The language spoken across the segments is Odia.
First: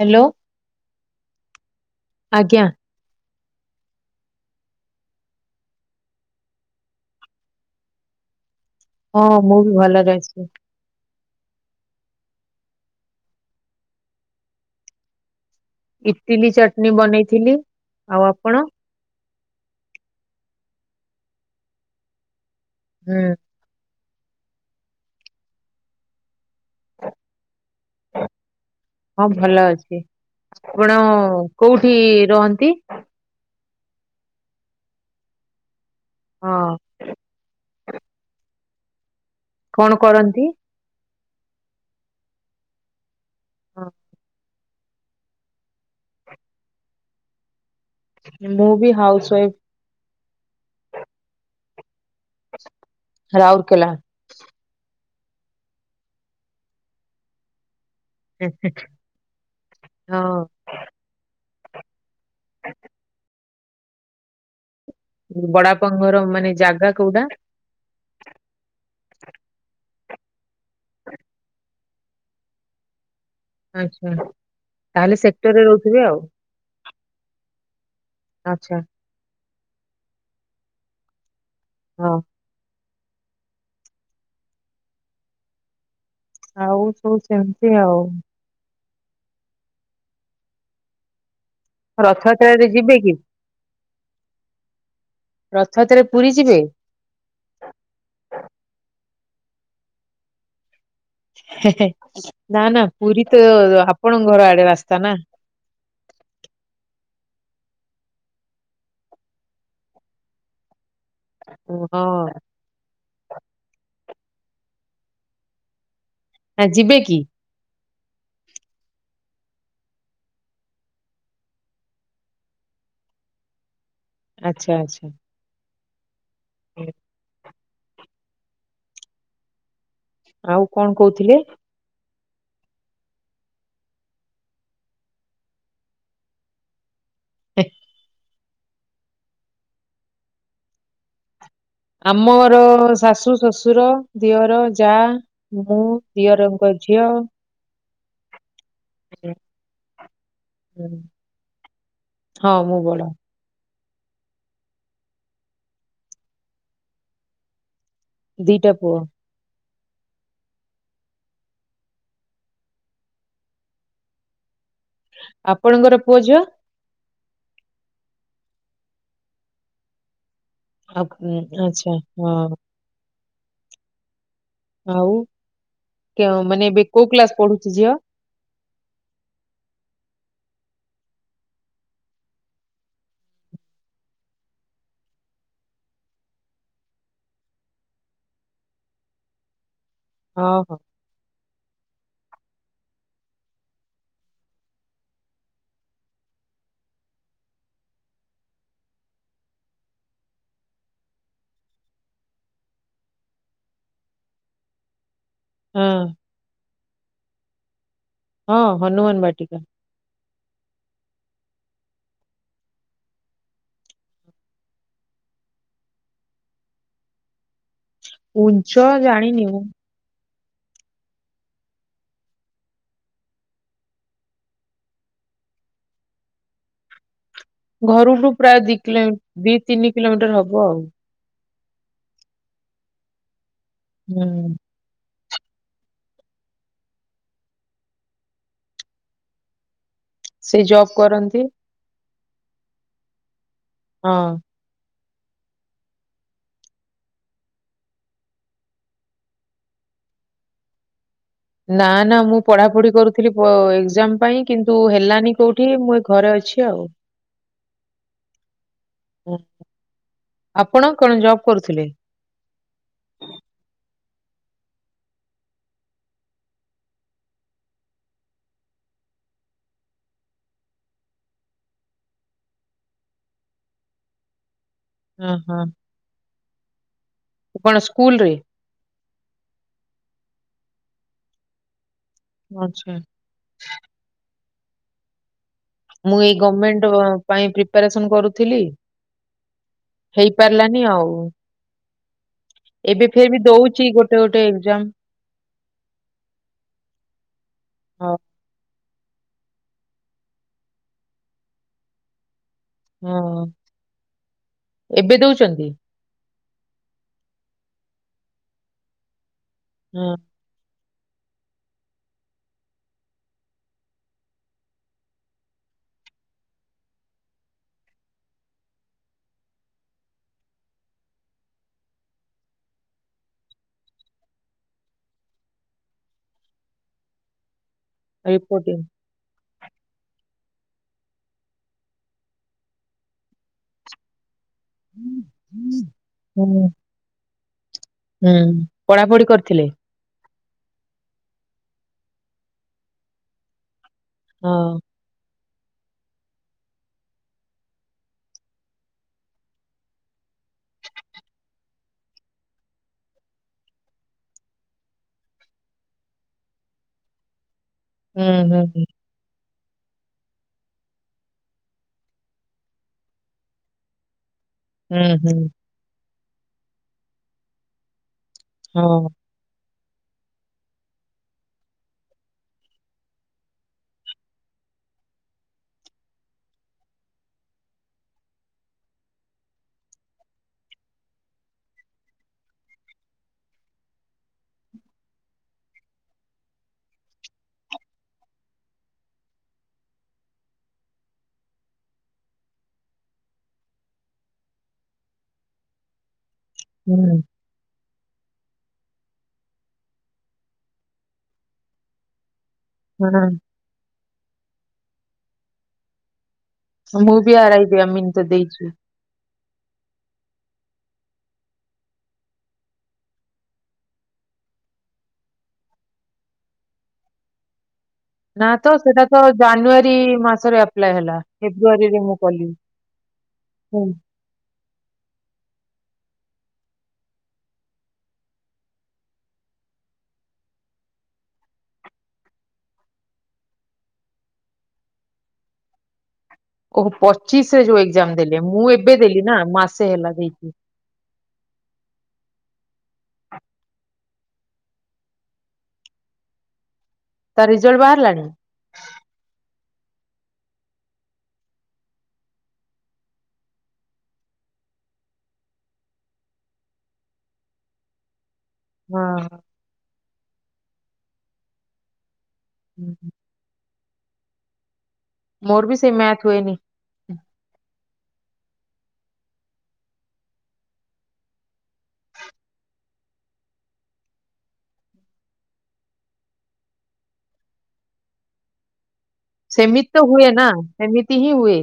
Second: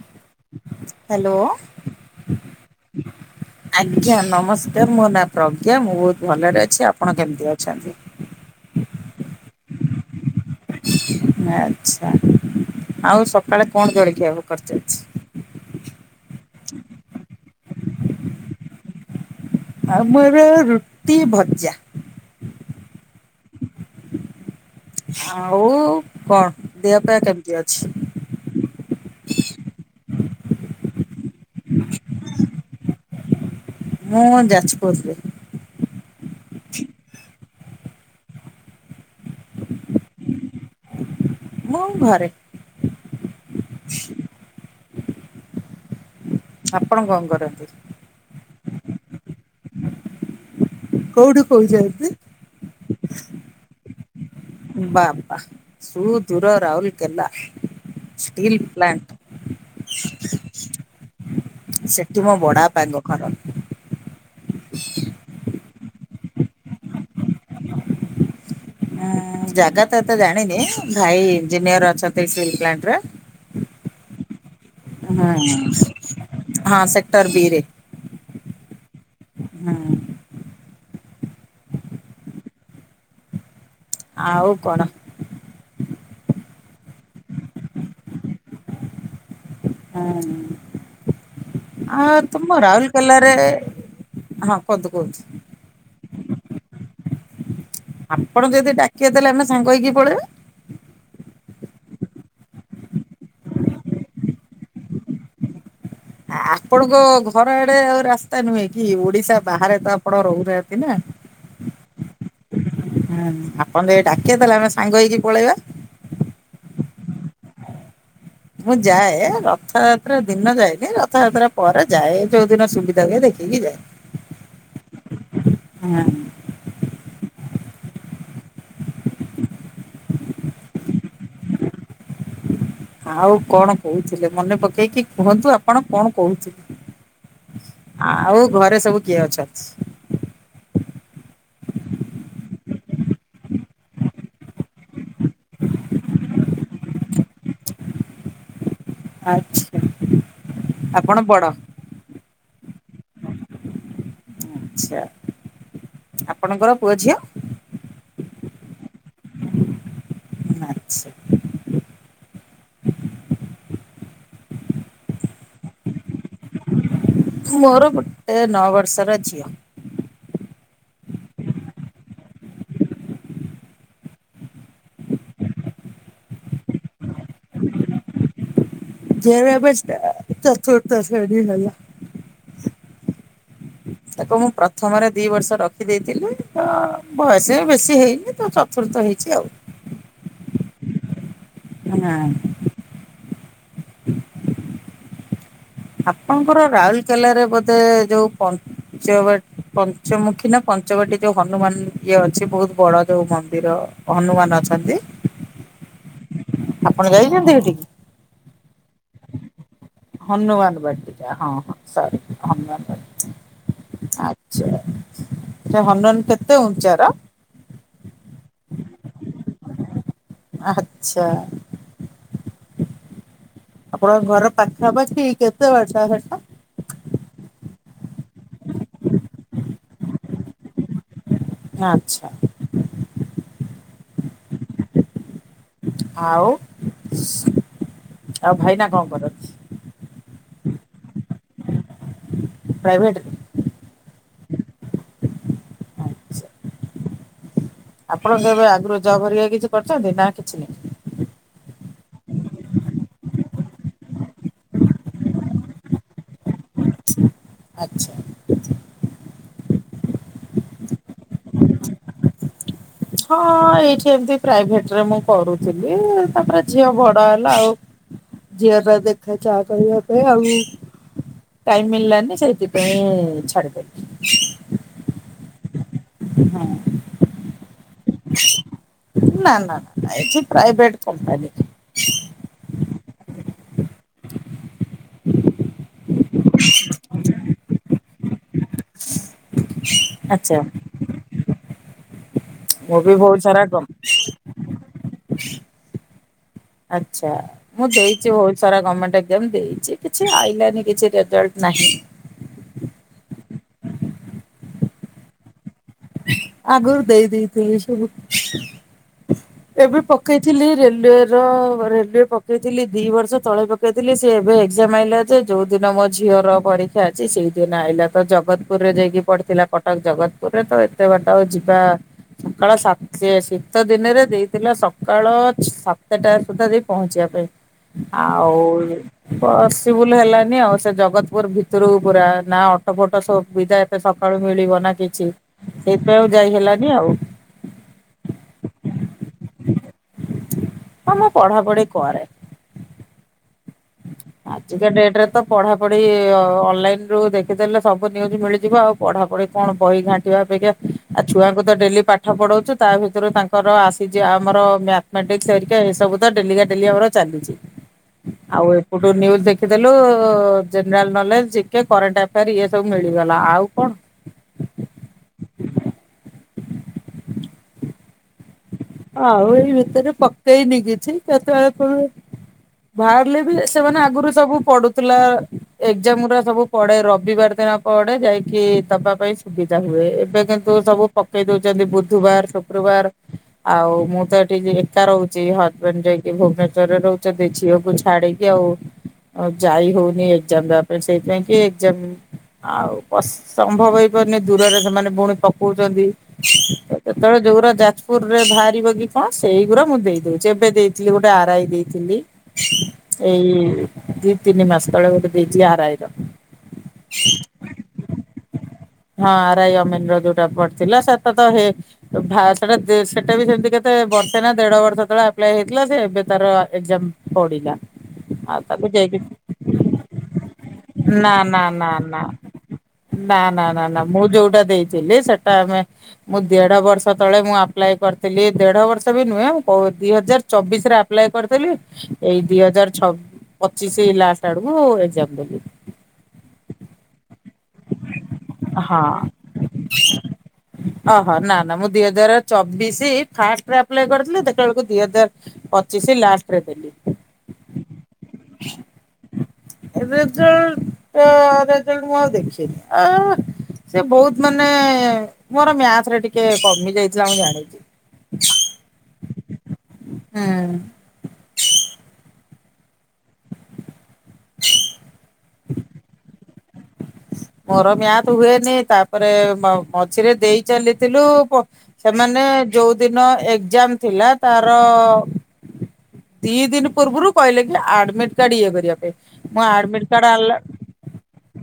Hello hello. ଆଜ୍ଞା ଆଜ୍ଞା ନମସ୍କାର ମୋ ନାଁ ପ୍ରଜ୍ଞା ମୁଁ ବହୁତ ଭଲରେ ଅଛି ଆପଣ କେମିତି ଅଛନ୍ତି? ହଁ ମୁଁ ବି ଭଲରେ ଅଛି। ଆଛା ଆଉ ସକାଳେ କଣ ଜଳଖିଆ କରିଚଚି? ଇଟିଲି ଚଟନୀ ବନେଇଥିଲି ଆଉ ଆପଣ? ଆଉ ମୁଁ ଏବେ ରୁଟି ଭଜା। ହୁଁ। ଆଉ କଣ ଦେହପା କେମିତି ଅଛି? ହଁ ଭଲ ଅଛି ଆପଣ କୋଉଠି ରହନ୍ତି? ମୁଁ ଯାଜପୁରରେ। ହଁ। କଣ କରନ୍ତି? ମୁଁ ଘରେ। ହଁ। ଆପଣ କଣ କରନ୍ତି? ମୁଁ ବି ହାଉସ ୱାଇଫ୍। କଉଠୁ କହୁଛନ୍ତି? ରାଉରକେଲା। ବାବା ସୂ ଦୂର ରାଉଲକେଲା। ହେଁ, ଷ୍ଟିଲ୍ ପ୍ଲାଣ୍ଟ। ସେଠି ମୋ ବଡାପା ଙ୍କ ଘର। ବଡାପା ଙ୍କ ଘର ମାନେ ଜାଗା କୋଉଟା? ଉଁ ଜାଗାତ ଏତେ ଜାଣିନି ଭାଇ ଇଞ୍ଜିନିୟର ଅଛନ୍ତି ଷ୍ଟିଲ୍ ପ୍ଲାଣ୍ଟ ରେ ଆଛା। ହୁଁ ହଁ ସେକ୍ଟର୍ ବି ରେ। ଆଛା। ହୁଁ। ହଁ ଆଉ କଣ? ଆଉ ସବୁ ସେମିତି ଆଉ। ହୁଁ ଆଉ ତୁମ ରଥଯାତ୍ରାରେ ଯିବେ କି? ରାଉଲକେଲାରେ ହଁ କହନ୍ତୁ କୁଅନ୍ତୁ? ରଥାତ୍ରା ରେ ପୁରୀ ଯିବେ? ଆପଣ ଯଦି ଡାକିବେ ତାହେଲେ ଆମେ ସାଙ୍ଗ ହେଇକି ପଳେଇବା। ହେ ହେ ନା ନା ପୁରୀ ତ ଆପଣ ଘର ଆଡ଼େ ରାସ୍ତା ନା। ଆ ଆପଣଙ୍କ ଘର ଆଡେ ଆଉ ରାସ୍ତା ନୁହେଁ କି ଓଡିଶା ବାହାରେ ତ ଆପଣ ରହୁନାହାନ୍ତି ନା। ହୁଁ ହଁ। ହୁଁ ଆପଣ ଯଦି ଡାକିଏ ତାହେଲେ ଆମେ ସାଙ୍ଗ ହେଇକି ପଳେଇବା। ଆ ଯିବେ କି? ମୁଁ ଯାଏ ରଥଯାତ୍ରା ଦିନ ଯାଏନି ରଥଯାତ୍ରା ପରେ ଯାଏ ଯୋଉ ଦିନ ସୁବିଧା ହୁଏ ଦେଖିକି ଯାଏ। ଆଚ୍ଛା ଆଚ୍ଛା। ହୁଁ। [inaudible] ଆଉ କଣ କଉଥିଲେ? ଆଉ କଣ କହୁଥିଲେ ମନେ ପକେଇକି କୁହନ୍ତୁ ଆପଣ କଣ କହୁଥିଲେ? ଆଉ ଘରେ ସବୁ କିଏ ଅଛନ୍ତି? ଆମର ଶାଶୁ ଶଶୁର ଦିଅର ଯାଆ। ମୁଁ ଦିଅରଙ୍କ ଝିଅ। ଆଚ୍ଛା ଉଁ, ଆପଣ ବଡ଼? ହଁ ମୁଁ ବଡ଼। ଆଚ୍ଛା ଆପଣଙ୍କର ପୁଅ ଝିଅ? ଦିଇଟା ପୁଅ। ଆଛା। ଆପଣଙ୍କର ପୁଅ ଝିଅ? ମୋର ଗୋଟେ ନଅ ବର୍ଷର ଝିଅ। ଆଁ ପୁ ଆଛା ହଁ। ଆଉ କେଉ ମାନେ ଏବେ କୋଉ କ୍ଲାସ୍ ପଢୁଚି ଝିଅ? ଝିଅର ଏବେ ଷ୍ଟା ଚତୁର୍ଥ ଶ୍ରେଣୀ ହେଲା। [inaudible] ତାକୁ ମୁଁ ପ୍ରଥମରେ ଦି ବର୍ଷ ରଖିଦେଇଥିଲି ତ ବୟସବି ବେଶୀ ହେଇନି ତ ଚ ଚତୁର୍ଥ ହେଇଚି ଆଉ। ହଁ ହଁ। ହେ ନା ଆପଣଙ୍କର ରାଉଲକେଲାରେ ବୋଧେ ଯୋଉ ପ ପଞ୍ଚ ବାଟ୍ ପଞ୍ଚମୁଖୀନା ପଞ୍ଚବାଟୀ ଯୋଉ ହନୁମାନ ଇଏ ଅଛି ବହୁତ୍ ବଡ଼ ଯୋଉ ମନ୍ଦିର? ହନୁମାନ ଅଛନ୍ତି। ହୁଁ। ଆପଣ ଯାଇଚନ୍ତି ହେଟିକି? ହଁ ହନୁମାନ ବାଟିକା। ହନୁମାନ ବାଟୀକା ହଁ ହଁ ସରି ହନୁମାନ ବଟିକା। ଆଚ୍ଛା ସେହନୁମାନ କେତେ ଉଞ୍ଚାର? ଉଜ୍ଜ ଜାଣିନି ମୁଁ। ଆଚ୍ଛା। ଆପଣଙ୍କ ଘର ପାଖାପାଖି କେତେ ବାଟ ହେଟା? ଘରୁଠୁ ପ୍ରାୟ ଦି କିଲୋ ଦି ତିନି କିଲୋମିଟର୍ ହବ ଆଉ। ଆଚ୍ଛା। ହୁଁ। ଆଉ ଆଉ ଭାଇନା କଣ କରନ୍ତି? ସେ ଜବ୍ କରନ୍ତି। ପ୍ରାଇଭେଟ୍? ହଁ। ଆଚ୍ଛା। [inaudible] ଆପଣ କେବେ ଆଗରୁ ଜବ୍ ହେରିକା କିଛି କରିଚନ୍ତି ନା କିଛିନାହିଁ? ନା ନା ମୁଁ ପଢାପଢି କରୁଥିଲି ଏକ୍ଜାମ ପାଇଁ କିନ୍ତୁ ହେଲାନି କୋଉଠି ମୁଁ ଏ ଘରେ ଅଛି ଆଉ। ଆଚ୍ଛା। ଓ ଆପଣ କଣ ଜବ୍ କରୁଥିଲେ? ହଁ ଏଇଠି ଏମିତି ପ୍ରାଇଭେଟରେ ମୁଁ କରୁଥିଲି ତାପରେ ଝିଅ ବଡ ହେଲା ଆଉ ଝିଅ ଟା ଦେଖା ଚାହା କରିବା ପାଇଁ ଆଉ ଟାଇମ୍ ମିଳିଲାନି ସେଇଥିପାଇଁ ଛାଡିଦେଲି। ଅ ହ। ହଁ। କଣ ସ୍କୁଲ ରେ? ନା ନା ଏଠି ପ୍ରାଇଭେଟ୍ କମ୍ପାନୀରେ। ଆଚ୍ଛା। ହ ମୁଁ ଏଇ ଗମେଣ୍ଟ ପାଇଁ ପ୍ରିପାରେସନ କରୁଥିଲି। ଆଚ୍ଛା। ହେଇପାରିଲାନି। ଆଉ ମୁଁ ଏବେ ବି ବହୁତ ଫେରବି ସାରା କ ଦଉଚି ଗୋଟେ ଗୋଟେ ଏକଜାମ। ଆଚ୍ଛା। ମୁଁ ହଁ ଦେଇଚି ବହୁତ ସାରା ଗମେଣ୍ଟ ଏକଜାମ ଦେଇଚି କିଛି ଆଇଲାନି କିଛି ରେଜଲ୍ଟ ନାହିଁ। ହଁ ଏବେ ଦଉଚନ୍ତି? ଆଗୁରୁ ଦେଇ ଦେଇଥିଲି ସବୁ। ଏବେ ହଁ ପକେଇ ଥିଲି ରେଲୱେ ର ରେଲୱେ ପକେଇଥିଲି ଦି ବର୍ଷ ତଳେ ପକେଇଥିଲି ସେ ଏବେ ଏକଜାମ ଆଇଲା। ଯେ ଯୋଉ ଦିନ ମୋ ଝିଅର ପରୀକ୍ଷା ଅଛି ସେଇଦିନ ଆଇଲା ତ ଜଗତପୁରରେ ଯାଇକି ପଡିଥିଲା। କ କଟକ ଜଗତପୁରରେ ତ ଏତେ ବାଟ ଯିବା ସକାଳ ସାତ୍ ସେ ଶୀତ ଦିନେରେ ଦେଇଥିଲା ସକାଳ ସାତଟା ସୁଦ୍ଧା ଯାଇ ପହଞ୍ଚିବା ପାଇଁ। ଆଉ ରିପୋର୍ଟିଂ ଇଏ ପସିବୁଲ ହେଲାନି ଆଉ ସେ ଜଗତପୁର ଭିତୁରୁକୁ ପୁରା ନା ଅଟୋ ଫୋଟୋ ସୁବିଧା ସକାଳୁ ମିଳିବ ନା କିଛି ସେଇଥିପାଇଁ ଆଉ ଯାଇ ହୁଁ ହେଲାନି ଆଉ। ହୁଁ, ପଢାପଢି କରିଥିଲେ? ହଁ ମୁଁ ପଢା ପଢି କରେ। ହଁ ଆଜିିକା ଡେଟ୍ ରେ ତ ପଢା ପଢି ଅନଲାଇନ୍ ରୁ ଦେଖିଦେଲେ ସବୁ ନ୍ୟୁଜ ମିଳିଯିବ। ଆଉ ପଢାପଢି କଣ ବହି ଘାଣ୍ଟିବା ଅପେକ୍ଷା ଆଉ ଛୁଆଙ୍କୁ ତ ଡେଲି ପାଠ ପଢଉଛୁ ତା ଭିତରୁ ତାଙ୍କର ଆସିଛି ଆମର ମ୍ୟା ମ୍ୟାଟ୍ରିକ ସରିକି ଆଉ ଏସବୁ ତ ଡେଲିକା ଡେଲିକା ଏଗୁରା ଚାଲୁଚି। ହୁଁ ହୁଁ ଆଉ ଏପଟୁ ଯୋଉ ନ୍ୟୁଜ୍ ଦେଖିଦେଲୁ general knowledge, GK, current affair ଇଏ ସବୁ ମିଳିଗଲା। ଆଉ କଣ? ହୁଁ ହୁଁ। ହୁଁ। ଆଉ ଏଇ ଭିତରେ ପକେଇନି କିଛି କେତବେଳେ ପଡ଼ିବ? ବାହାରିଲେ ବି ସେମାନେ ଆଗରୁ ସବୁ ପଡୁଥିଲା। ଏକଜାମ ଉରା ସବୁ ପଡେ ରବିବାର ଦିନ ପଡେ। ଯାଇକି ଦବା ପାଇଁ ସୁବିଧା ହୁଏ। ଏବେ କିନ୍ତୁ ସବୁ ପକେଇ ଦଉଚନ୍ତି ବୁଧୁବାର, ଶୁକ୍ରବାର ଆଉ ମୁଁ ତ ଏଠି ଜି ଏକା ରହୁଚି। ହଜବେଣ୍ଡ ଯାଇକି ଭୁବନେଶ୍ୱରରେ ରହୁଚନ୍ତି ଝିଅକୁ ଛାଡିକି ଆଉ। ଆଉ ଯାଇ ହଉନି ଏକଜାମ ଦବା ପାଇଁ ସେଇଥିପାଇଁ କି ଏକ୍ଜାମ୍ ଆଉ ତ ସମ୍ଭବ ହେଇପାରୁନି ଦୂରରେ ସେମାନେ ବୁଣୀ ପକଉଚନ୍ତି। ହୁଁ ଯେତବେଳେ ଯୋଉଗୁରା ଯାଚ୍ ରେ ବାହାରିବ କି କଣ ସେଇଗୁରା ମୁଁ ଦେଇ ଦଉଚି। ଏବେ ଦେଇଥିଲି ଗୋଟେ ଆର ଆଇ ଦେଇଥିଲି। ଏଇ ଦି ତିନି ମାସ ତଳେ ଗୋଟେ ଦେଇଚି ଆର ଆଇ ର। ମୁଁ ବି ଆର ଆଇ ଦେ ଅମିନ ତେ ଦେଇଛି। ହଁ ଆର ଆଇ ଅମିନ ର ଯୋଉଟା ପଡିଥିଲା ସେଟା ତ ଆଉ ହେ ଭାର୍ ସେଟା ସେଟା ବି ସେମିତି କେତେ ବର୍ଷେ ନା ଦେଢ ବର୍ଷ ତଳେ ଆପ୍ଲାଏ ହେଇଥିଲା ସେ ଏବେ ତାର ଏଜାମ ପଡିଲା। ନା ଆଉ ତ ତାକୁ ସେଟା ଯାଇକି ତ ଜାନୁଆରୀ ମାସରେ ଆପ୍ଲାଏ ହେଲା ନା ନା ନା ଫେବୃଆରୀରେ ମୁଁ ନା। କଲି। ନା ନା ନା ହୁଁ। ନା ମୁଁ ଯୋଉଟା ଦେଇଥିଲି ସେଟା ଆମେ ମୁଁ ଦେଢ ବର୍ଷ ତଳେ ମୁଁ ପ୍ କରିଥିଲି ଦେଢ ବର୍ଷ ବି ନୁହେଁ ଦି ହଜାର ଚବିଶ ରେ ଆପ୍ଲା କରିଥିଲି। ଏଇ ଦି ହଜାରଛ ପଚିଶ ଲାଷ୍ଟ ଆଡକୁ ଏଜାମ ଦେଲି। ଓହୋ ପଚିଶରେ ଯୋଉ ଏକ୍ଜାମ ଦେଲେ ମୁଁ ଏବେ ହଁ ଦେଲି ନା ମାସେ ହେଲା ଦେଇଛିି। ଓହୋ ନା ନା ମୁଦିଆ ଦର ଚବିଶ ଫାଷ୍ଟରେପ୍ କରିଥିଲିତେ ବଳକୁ ଦିଇ ହଜାର ପଚିଶ ଲାଷ୍ଟରେ ଦେଲି। ତ ରିଜଲ୍ଟ ବାହାରିଲାଣି। ରେଜଲରେଜଲ ମୁଁ ଆଉ ଦେଖିନି ଆ ସେ ବହୁତ ମାନେ ମୋର ମ୍ୟାଥ ରେ ଟିକେ କମି ଯାଇ ଲ ଜଣଛି। ହଁ। ହୁଁ? ହୁଁ ହୁଁ। ଜ? ମୋର ବି ସେଇ ମ୍ୟାଥ ହୁଏନି। ମୋର ମିଆଁ ତ ହୁଏନି ତାପରେ ମଝିରେ ଦେଇ ଚାଲିଥିଲୁ ସେମାନେ ଯୋଉ ଦିନ ଏକ୍ଜାମ ଥିଲା ତାର ଦି ଦିନ ପୂର୍ବରୁ କହିଲେ କି ଆଡମିଟ କାର୍ଡ ଇଏ କରିବା ପାଇଁ। ମୁଁ ସେମିତି ତ ଆଡମିଟ ହୁଏ ନା କାର୍ଡ ସେମିତି ହିଁ ହୁଏ।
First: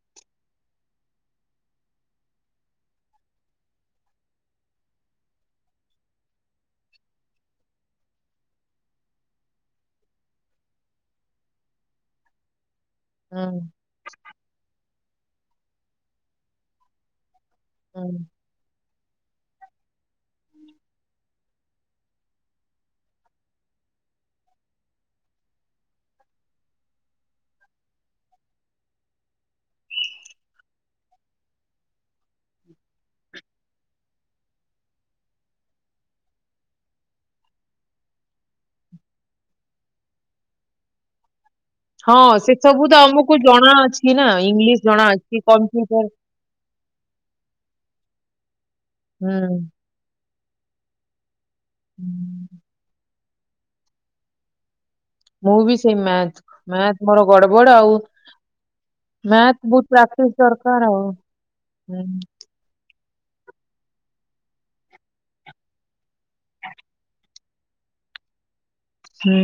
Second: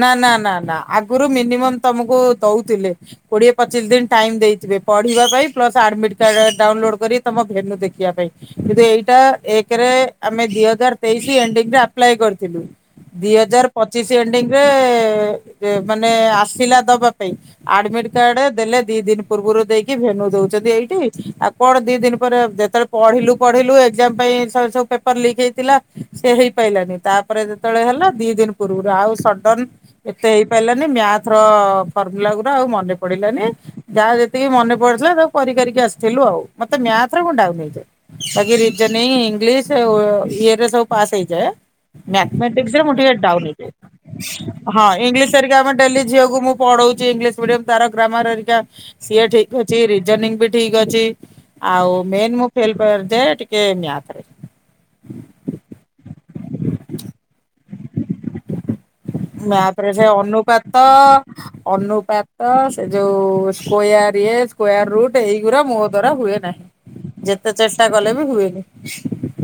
ନା ନା ନା ନା ଆଗରୁ ମିନିମମ୍ ତମକୁ ଦଉଥିଲେ। କୋଡିଏ ପଚିଶ ଦିନ ଟାଇମ ଦେଇଥିବେ ପଢିବା ପାଇଁ ପ୍ଲସ୍ ଆଡମିଟ କାର୍ଡ ଡାଉନଲୋଡ କରି ତମ ଭେନୁ ଦେଖିବା ପାଇଁ। କିନ୍ତୁ ଏଇଟା ଏକରେ ଆମେ ଦି ହଜାର ତେଇଶି ଏଡିରେପ୍ କରିଥିଲୁ। ଦି ହୁଁ ହଜାର ପଚିଶ ଏଣ୍ଡି ରେ ମାନେ ଆସିଲା ଦବା- ଆଡମିଟ ହୁଁ କାର୍ଡ ଦେଲେ। ଦି ଦିନ ପୂର୍ବରୁ ଦେଇକି ଭେନୁ ଦଉଛନ୍ତି ଏଇଠି ଆଉ କଣ ଦି ଦିନ ପରେ ଯେତେବେଳେ- ପଢିଲୁ ପଢିଲୁ ଏକ୍ଜାମ ପାଇଁ ସବୁ ପେପର ଲିକ୍ ହେଇଥିଲା ସେ ହେଇପାରିଲାନି, ତା- ପରେ ଯେତେବେଳେ ହେଲା ଦି ଦିନ ପୂର୍ବରୁ ଆଉ ସଡନ ଏତେ ହେଇପାରିଲାନି ମ୍ୟାଥ ର ଫର୍ମୁଲା ଗୁଡା ଆଉ ମନେ ପଡିଲାନି। ଯାହା ଯେତିକି ମନେ ପଡିଥିଲା ତାକୁ କରି କରିକି ଆସିଥିଲୁ ଆଉ ମତେ ମ୍ୟାଥରେ କ ଡକୁ ନେଇଛ। ବାକି ରିଯୋନିକ ଇଙ୍ଗିଲିସ୍ ଇଏ ରେ ସବୁ ପାସ୍ ହେଇଯାଏ। ହଁ ସେ ମଥମଟିକସ ରେ ସବୁ ମୁଁ ତ ଆମକୁ ଟିକୋଉନ ଜଣା ଅଛି ନା ହେଇଯଛି ଇଂଲିଶ ହଁ ଜଣା ଅଛି ଇଂଲିଶରିକି ଆମେ ଡଲି କମ୍ପ୍ୟୁଟର ଝିଅକୁ ମୁ? ପଢଉଛି ଇଂଲିଶ ମିଡିୟମ ତାର ଗ୍ରାମରରିକା ସିଏ ଠିକ୍ ହୁଁ। ଅଛି ରିଜନିଂ ବି ଠିକ ଅଛି। ଆଉ ମେନ୍ ମୁଁ ହୁଁ। ଫେ ଯେ ଟିକେ ମ୍ୟାଥରେ। ମୁଁ ବି ସେଇ ମ୍ୟାଥ ମୋର ଗଡ ବଡ ଆଉ ମ୍ୟାଥ ବହୁତ ରେ ସେ ପ୍ରାକ୍ଟିସ ଦରକାର ଅନୁପାତ ଆଉ। ହୁଁ। ଅନୁପା ତ ସେ ଯୋଉ ସ୍କୋୟାର ସ୍କୋୟର ରୁଟ ଏଇଗୁଡା ମୋ ଦ୍ଵାରା ହୁଏ ନାହିଁ। ଯେତେ ଚେଷ୍ଟା କଲେ ବି ହୁଏନି। ହୁଁ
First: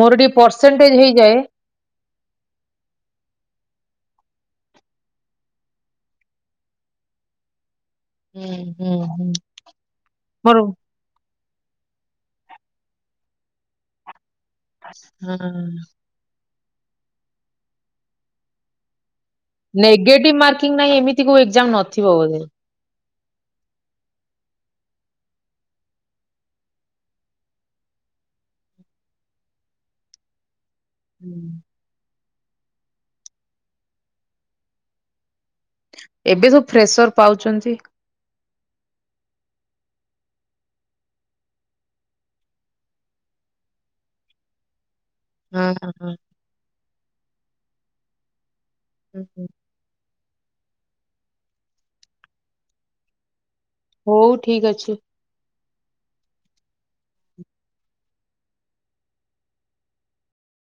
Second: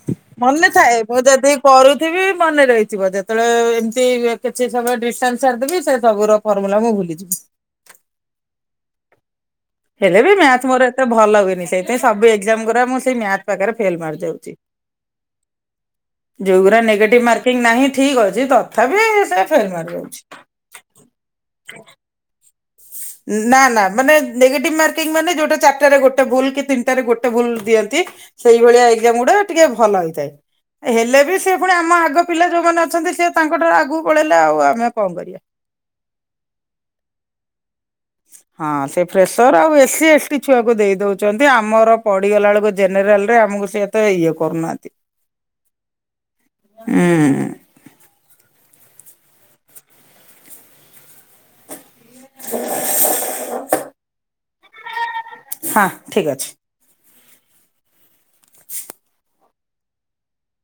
ମୋର ଟିକେ ମନେ ଥାଏ ପରସେଣ୍ଟେଜ୍ ମୁଁ ହେଇଯାଏ। ଯଦି କରୁଥିବି ମନେ ରହିଯିବ ଯେ ତଳେ ଏମିତି କିଛି ସମୟ ଡିଷ୍ଟାନ୍ସ ସାରିଦେବି ସେ ସବୁର ଫର୍ମୁଲା ମୁଁ ଭୁଲିଯିବି। ହେଲେ ବି ମ୍ୟାଥ୍ ମୋର ଏ ତେ ଭଲ ହୁଏନି ସେଇଥିପାଇଁ ସବୁ ଏକ୍ଜାମ୍ ଗୁରା ମୁଁ ସେଇ ମ୍ୟାଥ୍ ପାଖରେ ଫେଲ୍ ମାରି ଯାଉଛି। ହୁଁ। ଯୋଉଗୁରା ନେଗେଟିଭ୍ ମାର୍କିଂ ନାହିଁ ଠିକ୍ ଅଛି ତଥାପି ସେ ଫେଲ ମାରିଯାଉଛି। ନେଗେଟିଭ୍ ମାର୍କିଂ ନହିଁ ଏମିତି କୋଉ ଏକ୍ଜାମ୍ ନଥିବ ବୋଧେ? ନା ନା ମାନେ ନେଗେଟିଭ୍ ମାର୍କିଂ ମାନେ ଯୋଉଟା ଚାରଟାରେ ଗୋଟେ ଭୁଲ୍ କି ତିନଟାରେ ଗୋଟେ ଭୁଲ୍ ଦିଅନ୍ତି। ସେଇଭଳିଆ ଏକ୍ଜାମ୍ ଗୁଡା ଟିକେ ଭଲ ହେଇଥାଏ। ହେଲେ ବି ହୁଁ। ସେ ପୁଣି ଆମ ଆଗ ପିଲା ଯୋଉମାନେ ଅଛନ୍ତି ସେ ତାଙ୍କ ଠାରୁ ଆଗକୁ ପଳେଇଲେ ଆଉ ଆମେ କଣ କରିବା? ଏବେ ସବୁ ଫ୍ରେସର୍ ପାଉଛନ୍ତି। ହଁ ସେ ଫ୍ରେସର୍ ଆଉ ଏ ସି ଏସ୍ଟି ଛୁଆକୁ ଦେଇ ଦଉଛନ୍ତି ଆମର ପଡିଗଲା ବେଳକୁ ଜେନେରାଲ ରେ ଆମକୁ ସେ ଏତେ ଇଏ କରୁନାହାନ୍ତି। ହୁଁ ହୁଁ। ହୁଁ। ହୁଁ ହୁଁ। [inaudible] ହଉ ଠିକ୍ ଅଛି। ହଁ ଠିକ୍ ଅଛି।